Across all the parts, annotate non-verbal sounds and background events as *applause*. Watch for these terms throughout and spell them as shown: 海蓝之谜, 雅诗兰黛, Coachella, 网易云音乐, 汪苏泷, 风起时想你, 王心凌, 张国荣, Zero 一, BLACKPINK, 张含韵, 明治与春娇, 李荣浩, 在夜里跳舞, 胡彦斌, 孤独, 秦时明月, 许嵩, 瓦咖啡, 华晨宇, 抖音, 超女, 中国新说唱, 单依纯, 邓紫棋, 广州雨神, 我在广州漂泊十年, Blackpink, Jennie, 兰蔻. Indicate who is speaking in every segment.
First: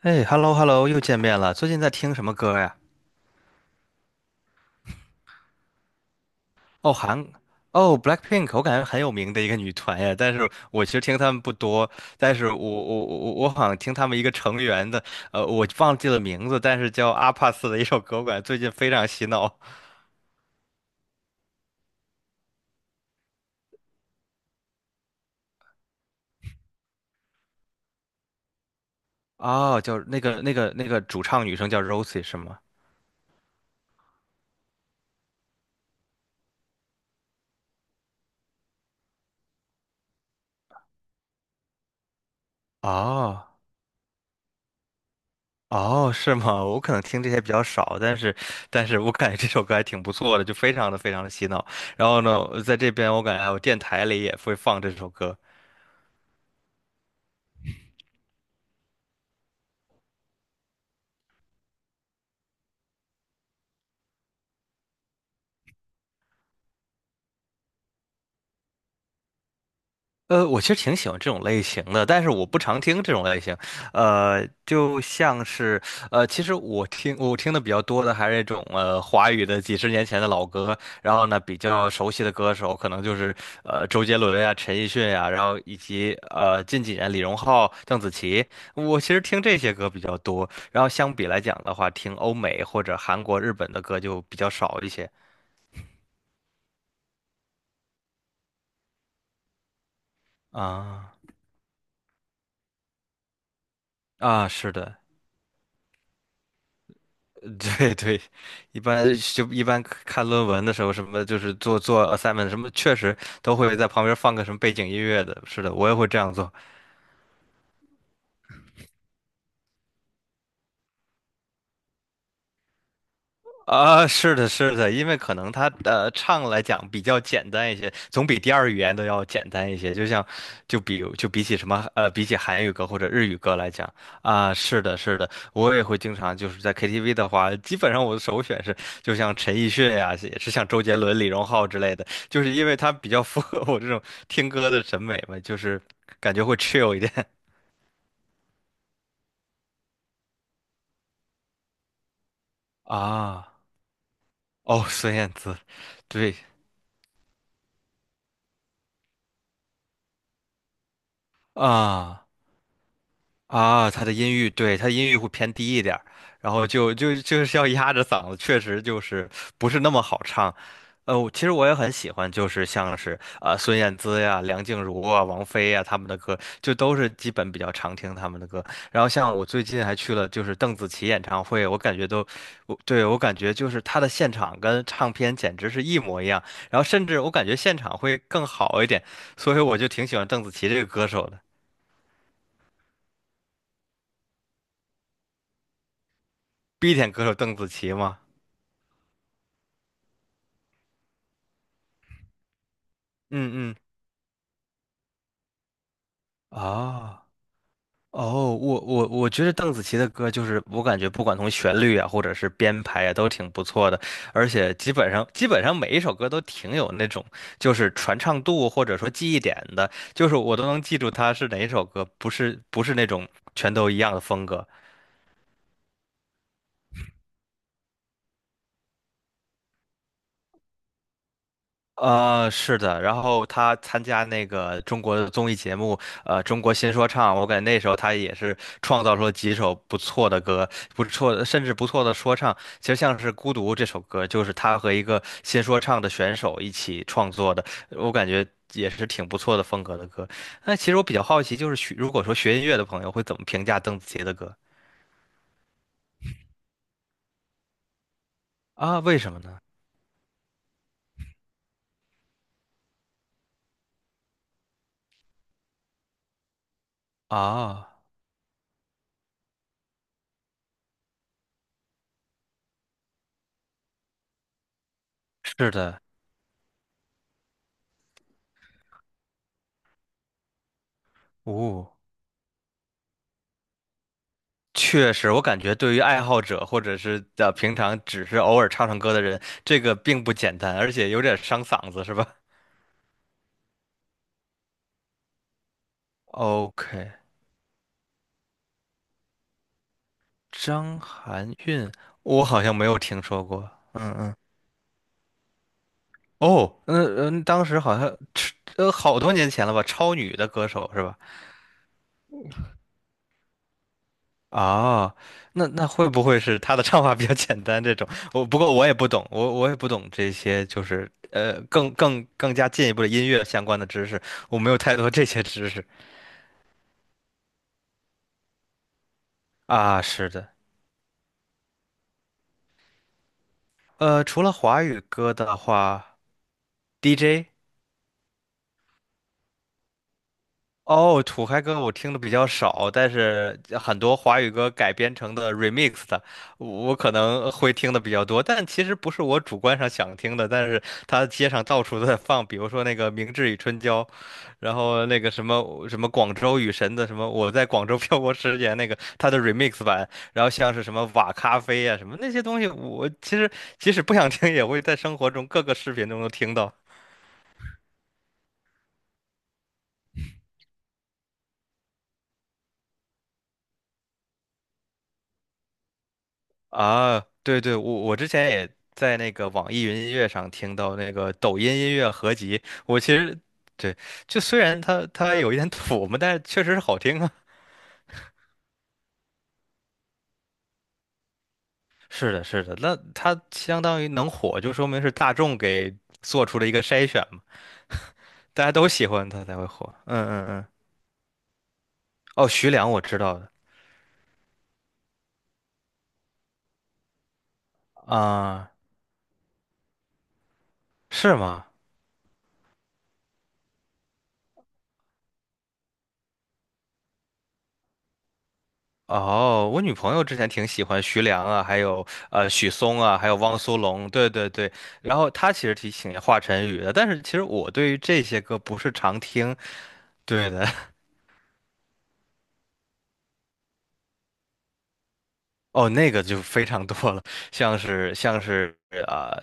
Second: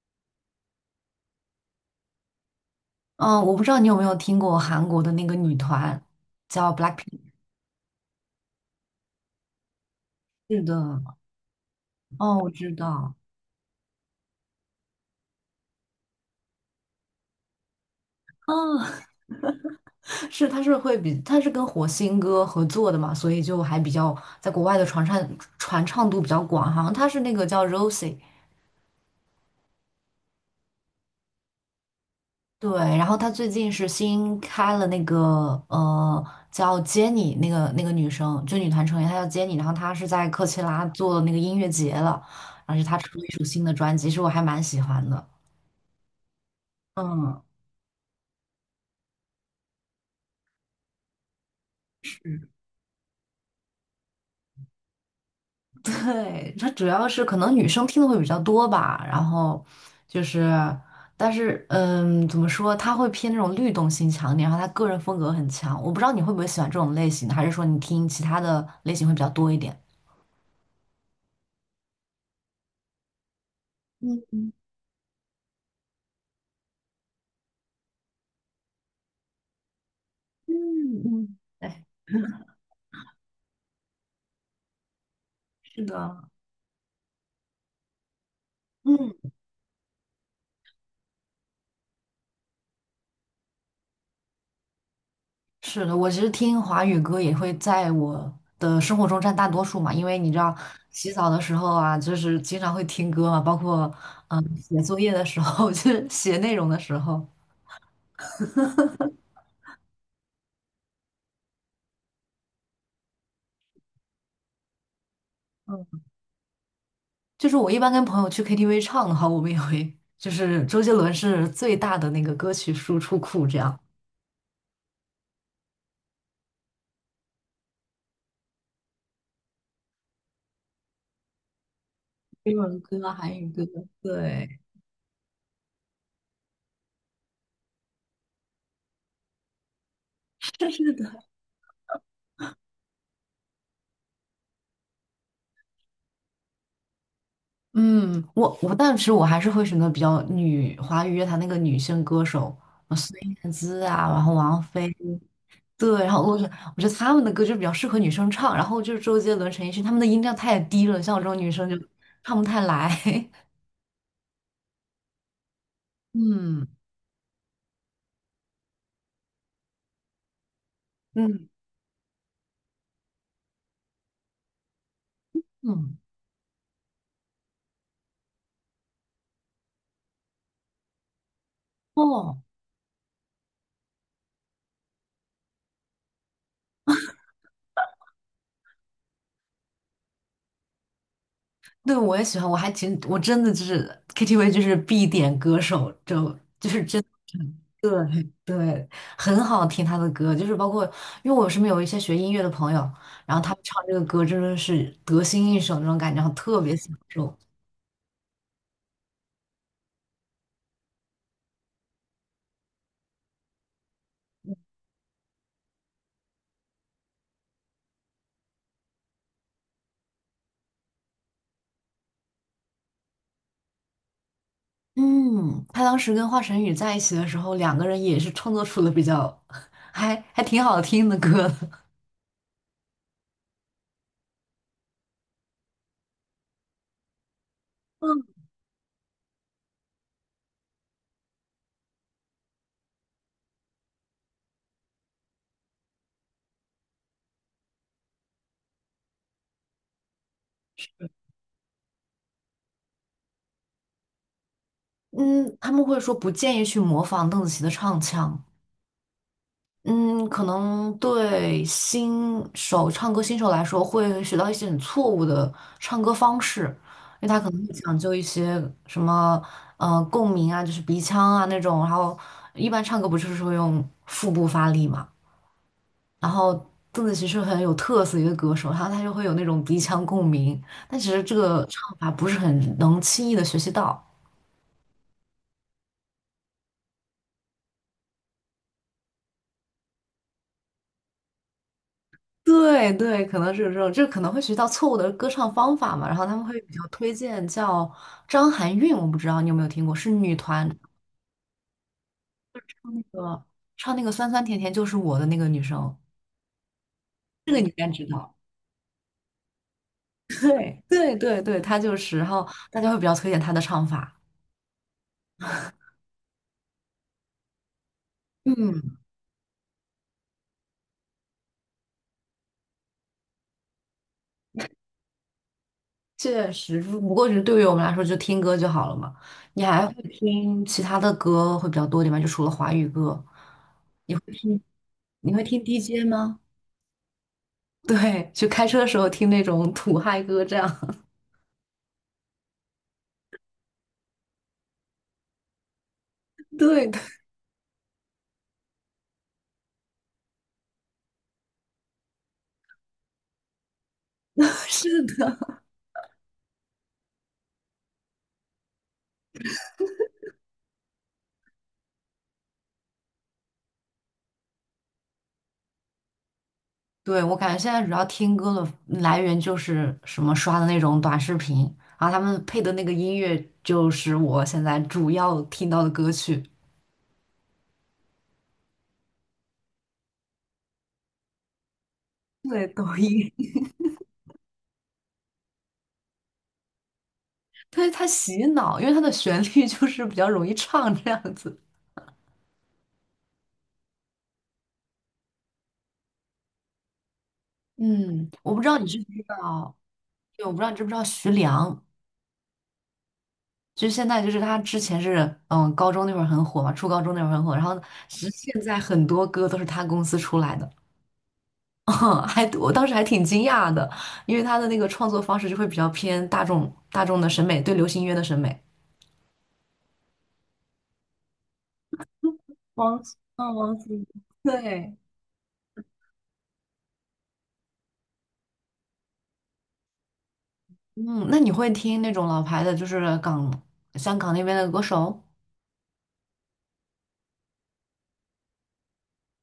Speaker 1: 哎，hello hello，又见面了。最近在听什么歌呀？
Speaker 2: 嗯，我不知道你有没有听过韩国的那个女团叫
Speaker 1: 哦，
Speaker 2: BLACKPINK。
Speaker 1: 韩，哦，Blackpink，我感觉很有名的一个女团呀。但是
Speaker 2: 是的，
Speaker 1: 我其实听她们不多，但
Speaker 2: 哦，
Speaker 1: 是
Speaker 2: 我
Speaker 1: 我
Speaker 2: 知
Speaker 1: 我
Speaker 2: 道，
Speaker 1: 我我好像听她们一个成员的，我忘记了名字，但是叫阿帕斯的一首歌，我感觉最近非
Speaker 2: 嗯，
Speaker 1: 常洗脑。
Speaker 2: *laughs* 她是跟火星哥合作的嘛，所以就还比较在国外的传唱度比较广，好像她是那个叫 Rosie。
Speaker 1: 哦，叫那个主唱女生叫 Rosie 是吗？
Speaker 2: 对，然后她最近是新开了那个呃叫 Jennie 那个女生，就女团成员，她叫 Jennie,然后她是在科切拉做那个音乐节了，而且她出了一首
Speaker 1: 哦。
Speaker 2: 新的专辑，其实我还蛮喜欢的。
Speaker 1: 哦，是吗？我可能听这些
Speaker 2: 嗯。
Speaker 1: 比较少，但是，但是我感觉这首歌还挺不错的，就非常的洗脑。然后呢，在这边我感觉还有电台里也会放这首歌，
Speaker 2: 对，它主要是可能女生听的会比较多吧，然后就是，但是怎么说，他会偏那种律动性强一点，然后他个人风格很强。我不知道你会不会喜欢这种类型的，还是说你听其他的类型会比较多一点？
Speaker 1: 我其实挺喜欢这种类型的，但是我不常听这种类型。
Speaker 2: 嗯
Speaker 1: 呃，
Speaker 2: 嗯
Speaker 1: 就像是其实我听的比较多的还是那种华语的几十年前的老
Speaker 2: 嗯，
Speaker 1: 歌，然后
Speaker 2: 嗯，
Speaker 1: 呢比
Speaker 2: 对，
Speaker 1: 较熟悉的歌手可能就是周杰伦呀、陈奕迅呀，然后以
Speaker 2: 是
Speaker 1: 及
Speaker 2: 的，
Speaker 1: 近几年李荣浩、邓紫棋，我其
Speaker 2: 嗯，
Speaker 1: 实听这些歌比较多。然后相比来讲的话，听欧美或者韩国、日本的歌就比较少一些。
Speaker 2: 是的，我其实听华语歌也会在我的生活中占大多数嘛，因为你知道，洗
Speaker 1: 啊
Speaker 2: 澡的时候啊，就是经常会听歌嘛，包括
Speaker 1: 啊，是
Speaker 2: 写作
Speaker 1: 的。
Speaker 2: 业的时候，*laughs* 就是写内容的时候。
Speaker 1: *laughs* 对对，一般一般看论文的时候，什么就是做 assignment 什么，确实都会在旁边放个什么背景音乐的。是的，我也
Speaker 2: 嗯。
Speaker 1: 会这样做。
Speaker 2: 就是我一般跟朋友去 KTV 唱的话，我们也会，就是周杰伦是最大的那个歌曲输出库，这样。
Speaker 1: 啊，是的，是的，因为可能他唱来讲比较简单一些，总比第二语言都要简单一些。就像，就比起什么，比起
Speaker 2: 英
Speaker 1: 韩语
Speaker 2: 文
Speaker 1: 歌或
Speaker 2: 歌、
Speaker 1: 者日
Speaker 2: 韩
Speaker 1: 语
Speaker 2: 语
Speaker 1: 歌
Speaker 2: 歌，
Speaker 1: 来讲啊，
Speaker 2: 对，
Speaker 1: 是的，是的，我也会经常就是在 KTV 的话，基本上我的首选是就像陈奕迅呀、也是像
Speaker 2: *laughs*
Speaker 1: 周
Speaker 2: 是
Speaker 1: 杰伦、
Speaker 2: 的。
Speaker 1: 李荣浩之类的，就是因为他比较符合我这种听歌的审美嘛，就是感觉会 chill 一点
Speaker 2: 嗯，但是我还是会选择比较女华语乐坛那个女性歌手，
Speaker 1: *laughs*
Speaker 2: 孙燕
Speaker 1: 啊。
Speaker 2: 姿啊，然后王
Speaker 1: 哦，
Speaker 2: 菲，
Speaker 1: 孙燕姿，
Speaker 2: 对，然后
Speaker 1: 对
Speaker 2: 我觉得他们的歌就比较适合女生唱，然后就是周杰伦、陈奕迅，他们的音量太低了，像我这种女生就
Speaker 1: 啊。
Speaker 2: 唱不太来。*laughs*
Speaker 1: 啊，他的音域，对，他的音域会偏低一点儿，然
Speaker 2: 嗯
Speaker 1: 后就是要压着嗓子，确实就是不是那么好唱。呃，我其
Speaker 2: 嗯
Speaker 1: 实我也很喜欢，就是像是啊孙燕姿呀、梁静茹啊、王菲呀
Speaker 2: 嗯，
Speaker 1: 他们的歌，就都是基本比较常听他们的歌。然后像我最近还去了就是邓紫棋演唱会，我感觉都，
Speaker 2: 哦。
Speaker 1: 我感觉就是她的现场跟唱片简直是一模一样，然后甚至我感觉现场会更好一点，所以我就挺喜欢邓紫棋这个歌手的
Speaker 2: 对，我也喜欢，我还挺，我真的就是 KTV 就是必点歌手，就是
Speaker 1: ，B
Speaker 2: 真
Speaker 1: 点歌手邓紫
Speaker 2: 的。
Speaker 1: 棋嘛。
Speaker 2: 对对，很好听他的歌，就是包括因为我身边有一些学音乐的朋友，然后他们
Speaker 1: 嗯嗯
Speaker 2: 唱这个歌真的是得心应手那种感觉，然后特别享
Speaker 1: 啊
Speaker 2: 受。
Speaker 1: 哦，我觉得邓紫棋的歌就是我感觉不管从旋律啊，或者是编排啊，都挺不错的，而且基本上每一首歌都挺有那种就是传唱度或者说记忆点的，就是我都能记住它是哪一首歌，不是那种全都一样的风格。
Speaker 2: 嗯，他当时跟华晨宇在一起的时候，两个人也是创作出了比较 *laughs* 还挺好听的歌的。
Speaker 1: 呃，是的，然后他参加那个中国的综艺节目，《中国新说唱》，我感觉那时候他也是创造出了几首不错的歌，不错的，甚至不错的说唱。其实像是《孤独》这首歌，就是他和一个新说唱的选手一起创作的，我感觉也是挺不错的风格的歌。那其实我比较好奇，就是学如果说学音乐的朋友会怎么评价邓紫棋的歌
Speaker 2: 嗯，他们会说不建议去模仿邓紫棋的唱腔。
Speaker 1: 啊？为什么呢？
Speaker 2: 嗯，可能对新手唱歌新手来说，会学到一些很错误的唱歌方式，因为他可能会
Speaker 1: 啊，
Speaker 2: 讲究一些什么共鸣啊，就是鼻腔啊那种，然后一般唱歌不就是会用腹部发力嘛，
Speaker 1: 是的，
Speaker 2: 然后邓紫棋是很有特色的一个歌手，然后她就会有那种鼻腔共鸣，但其实这个
Speaker 1: 哦。
Speaker 2: 唱法不是很能轻易的学习到。
Speaker 1: 确实，我感觉对于爱好者或者是平常只是偶尔唱唱歌的人，这个并不简单，而且有点伤嗓子，是吧
Speaker 2: 对对，可能是有这种，就可能会学到错误的歌唱方法嘛，然后他们会比较
Speaker 1: ？OK，
Speaker 2: 推荐叫张含韵，我不知道你有没有听过，是女团
Speaker 1: 张含韵，我好像没
Speaker 2: 唱
Speaker 1: 有
Speaker 2: 那
Speaker 1: 听
Speaker 2: 个
Speaker 1: 说过。
Speaker 2: 酸
Speaker 1: 嗯，
Speaker 2: 酸甜甜就是我的那个女生，
Speaker 1: 哦，嗯嗯，
Speaker 2: 这个
Speaker 1: 当
Speaker 2: 你应
Speaker 1: 时
Speaker 2: 该
Speaker 1: 好
Speaker 2: 知
Speaker 1: 像
Speaker 2: 道。
Speaker 1: 好多年前了吧，超女的歌
Speaker 2: 对
Speaker 1: 手是
Speaker 2: 对
Speaker 1: 吧？
Speaker 2: 对对，她就是，然后大家会比较推荐她的唱法。
Speaker 1: 啊，那那会不会是她的唱法比较简单这种？我不过我也
Speaker 2: 嗯，
Speaker 1: 不懂，我也不懂这些，就是更加进一步的音乐相关的知识，我没有太多这些知识。
Speaker 2: 确实，不过是对于我们来说，就听歌就好了嘛。你还会
Speaker 1: 啊，是的，
Speaker 2: 听其他的歌会比较多点吗？就除了华语歌，
Speaker 1: 除了华语
Speaker 2: 你
Speaker 1: 歌
Speaker 2: 会
Speaker 1: 的
Speaker 2: 听 DJ
Speaker 1: 话
Speaker 2: 吗？
Speaker 1: ，DJ
Speaker 2: *laughs* 对，就开车的时候听那种土嗨歌这样。*laughs*
Speaker 1: 哦，土嗨歌我听的比较少，但是很多华语歌改编成的 remix 的，
Speaker 2: 对
Speaker 1: 我可能会听的比较多。但其实不是我主观上想听的，但是它街上到处都在放，比如说那个《明治与春娇》，
Speaker 2: *laughs*
Speaker 1: 然
Speaker 2: 是
Speaker 1: 后那个
Speaker 2: 的，
Speaker 1: 什么《广州雨神》的什么《我在广州漂泊十年》那个它的 remix 版，然后像是什么瓦咖啡啊什么那些东西，我其实即使不想听，也会在生活中各个视频中能听到。
Speaker 2: 对，我感觉现在主要听歌的来源就是什么刷的那种短视频，然后他们配的那个音乐就是我现在主要听到的歌曲。
Speaker 1: 啊，对对，我之前也在那个网易云音乐上听到那个抖音音乐合集，
Speaker 2: 对，抖
Speaker 1: 我其
Speaker 2: 音。
Speaker 1: 实
Speaker 2: *laughs*
Speaker 1: 对，就虽然它有一点土嘛，但是确实是好听啊。*laughs*
Speaker 2: 对，它洗脑，因为它的旋律就是比较容易唱这样子。
Speaker 1: 是的，是的，那它相当于能火，就说明是大众给做出了一个筛选嘛，
Speaker 2: 嗯，我不
Speaker 1: 大
Speaker 2: 知
Speaker 1: 家
Speaker 2: 道你
Speaker 1: 都
Speaker 2: 知
Speaker 1: 喜
Speaker 2: 不知
Speaker 1: 欢它才会
Speaker 2: 道。
Speaker 1: 火。嗯
Speaker 2: 对，
Speaker 1: 嗯
Speaker 2: 我不知
Speaker 1: 嗯，
Speaker 2: 道你知不知道徐良，
Speaker 1: 哦，徐良我知道的
Speaker 2: 就是现在就是他之前是高中那会儿很火嘛，初高中那会儿很火，然后其实现
Speaker 1: 啊，
Speaker 2: 在很多歌都是他公司出来的。
Speaker 1: 是吗？
Speaker 2: 嗯 *laughs* 还我当时还挺惊讶的，因为他的那个创作方式就会比较偏大众的审美，对流行音乐的审美。
Speaker 1: 哦，我女朋友之前挺喜欢徐良啊，还有许嵩
Speaker 2: 王，
Speaker 1: 啊，还有汪苏
Speaker 2: 王心凌
Speaker 1: 泷，对对对。
Speaker 2: 对。
Speaker 1: 然后她其实挺喜欢华晨宇的，但是其实我对于这些歌不是常听。对的，
Speaker 2: 嗯，那你会听那种老牌的，就是香港那边的歌手？
Speaker 1: *laughs* 哦，那个就非常多了，像是呃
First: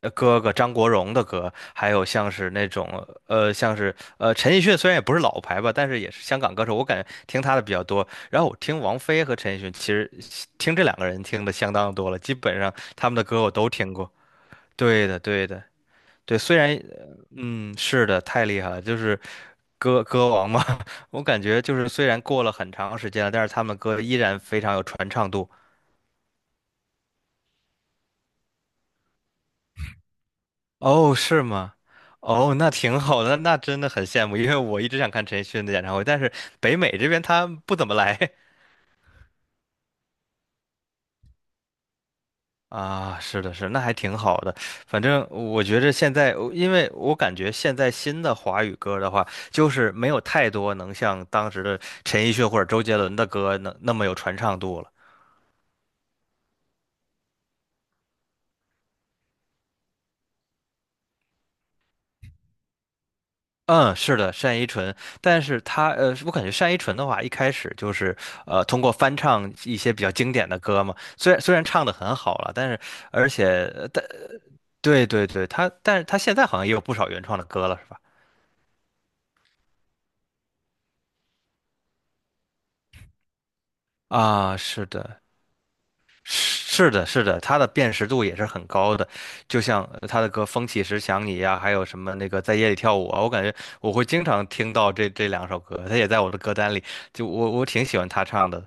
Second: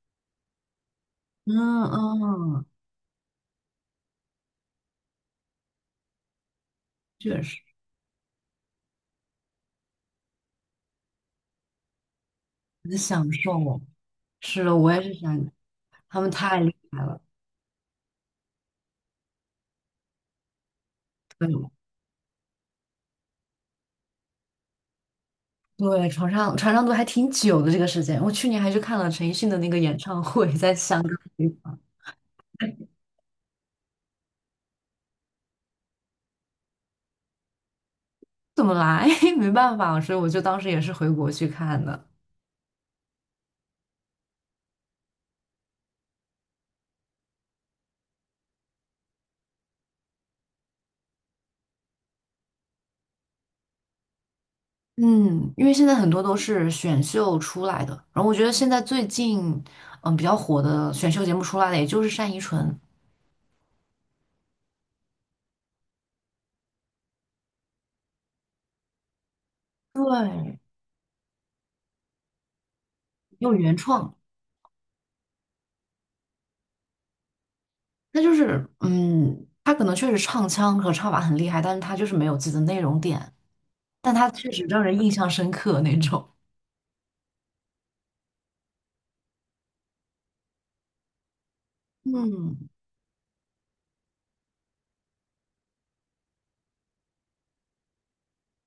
Speaker 1: 哥哥张国荣的歌，
Speaker 2: 嗯
Speaker 1: 还有像是
Speaker 2: 嗯，
Speaker 1: 那种像是陈奕迅，虽然也不是老牌吧，但是也是香港歌手，我感觉听
Speaker 2: 确
Speaker 1: 他
Speaker 2: 实
Speaker 1: 的比较多。然后我听王菲和陈奕迅，其实听这两个人听的相当多了，基本上
Speaker 2: 很
Speaker 1: 他们的
Speaker 2: 享
Speaker 1: 歌我都
Speaker 2: 受。
Speaker 1: 听过。
Speaker 2: 是的，我也
Speaker 1: 对
Speaker 2: 是
Speaker 1: 的，对
Speaker 2: 想，
Speaker 1: 的，
Speaker 2: 他们
Speaker 1: 对。虽
Speaker 2: 太厉
Speaker 1: 然，
Speaker 2: 害了。
Speaker 1: 嗯，是的，太厉害了，就是歌歌王嘛。*laughs* 我感
Speaker 2: 对
Speaker 1: 觉就是虽然过了很长时间了，但是他们歌依然非常有传唱度。
Speaker 2: 对，传唱度还挺久的这个时间。我去年还去看了陈奕迅的那个演唱会，在香港。
Speaker 1: 哦，是吗？哦，那挺好的，那真的很羡慕，因为我一直想看陈奕迅的演唱会，但是北美这边他不怎么来。
Speaker 2: 怎么来？*laughs* 没办法，所以我就当时也是回国去看的。
Speaker 1: 啊，是的，是，那还挺好的。反正我觉着现在，因为我感觉现在新的华语歌的话，就是没有太多能像当时的陈奕迅或者周杰伦的歌能那么有传唱度了。
Speaker 2: 嗯，因为现在很多都是选秀出来的，然后我觉得现在最近比较火的选秀节目出来的，也就是单依纯，
Speaker 1: 嗯，是的，单依纯，但是他，我感觉单依纯的话，一开始就是通过翻唱一些比较经典的
Speaker 2: 对，
Speaker 1: 歌嘛，虽然唱的很好了，但是而且
Speaker 2: 有原
Speaker 1: 但
Speaker 2: 创，
Speaker 1: 对对对，他但是他现在好像也有不少原创的歌了，是吧？
Speaker 2: 那就是他可能确实唱腔和唱法很厉害，但是他就是没有自己的内容点，但他确
Speaker 1: 啊，
Speaker 2: 实让
Speaker 1: 是
Speaker 2: 人印
Speaker 1: 的，
Speaker 2: 象深刻那种。
Speaker 1: 是的，是的，他的辨识度也是很高的，就像他的歌《风起时想你》呀，还有什么那个在
Speaker 2: 嗯，
Speaker 1: 夜里跳舞啊，我感觉我会经常听到这两首歌，他也在我的歌单里，就我挺喜欢他唱的。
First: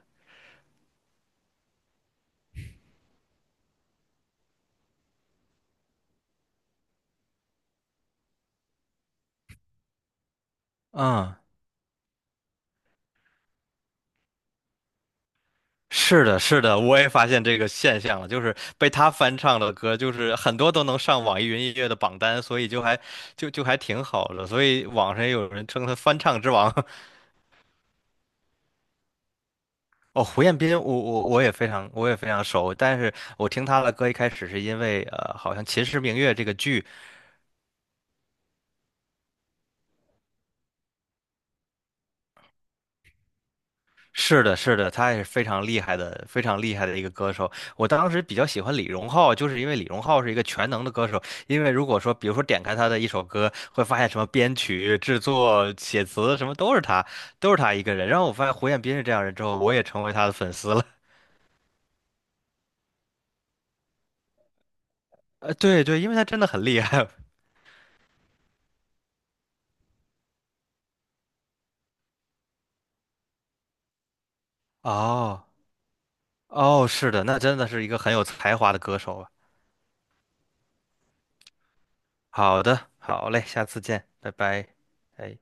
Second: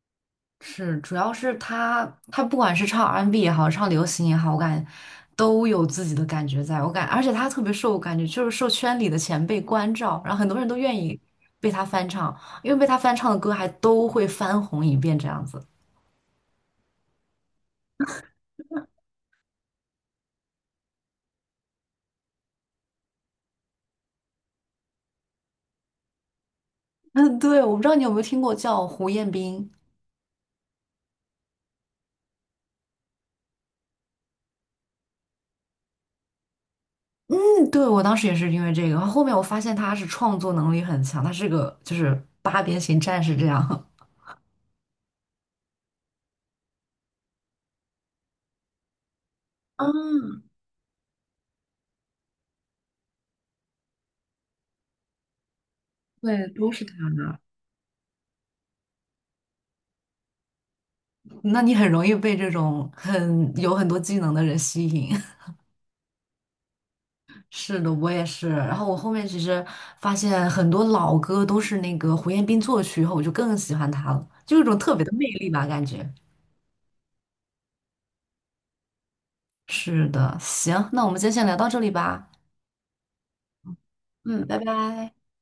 Speaker 2: 是，主要是他不管是唱 R&B N 也好，唱流行也好，我感觉都有自己的感觉在，而且他特别受，我感觉就是受圈里的前辈关照，然后很多人都愿意
Speaker 1: 嗯，
Speaker 2: 被他翻唱，因为被他翻唱的歌还都会翻红一遍这样子。
Speaker 1: 是的，是的，我也发现这个现象了，就是被他翻唱的歌，就是很多都能上网易云音乐的榜单，所以就还就就还挺好的，所以网上也有人称他翻唱之王。
Speaker 2: *laughs* 嗯，对，我不知道你有没有听过叫胡彦斌。
Speaker 1: 哦，胡彦斌，我也非常我也非常熟，但是我听他的歌一开始是因为好像《秦时明月》这个剧，
Speaker 2: 嗯，对，我当时也是因为这个，然后后面我发现他是创作能力很强，他是个就是八边形战士这样。*laughs*
Speaker 1: 是的，是的，他也是非常厉害的，非常厉害的一个歌手。我当时比较喜欢李荣浩，就是因为李荣浩是一
Speaker 2: 嗯，
Speaker 1: 个全能的歌手，因为如果说比如说点开他的一首歌，会发现什么编曲、制作、写词什
Speaker 2: 对，
Speaker 1: 么
Speaker 2: 都
Speaker 1: 都是
Speaker 2: 是他。
Speaker 1: 他，都是他一个人。然后我发现胡彦斌是这样人之后，我也成为他的粉丝了。*laughs*
Speaker 2: 那你很容易被这种很有很多技能的人吸引。*laughs*
Speaker 1: 对对，因为他真的很厉害。
Speaker 2: 是的，我也是。然后我后面其实发现很多老歌都是那个胡彦斌作曲以后，我就更喜欢他了，就有一种
Speaker 1: *laughs*
Speaker 2: 特别的魅
Speaker 1: 哦
Speaker 2: 力吧，感觉。
Speaker 1: 哦，是的，那真的是一个很有才华的歌手啊。
Speaker 2: 是的，行，那我们今天先聊到这里吧。
Speaker 1: 好的，好嘞，下次见，拜
Speaker 2: 嗯，拜
Speaker 1: 拜。
Speaker 2: 拜。
Speaker 1: 哎。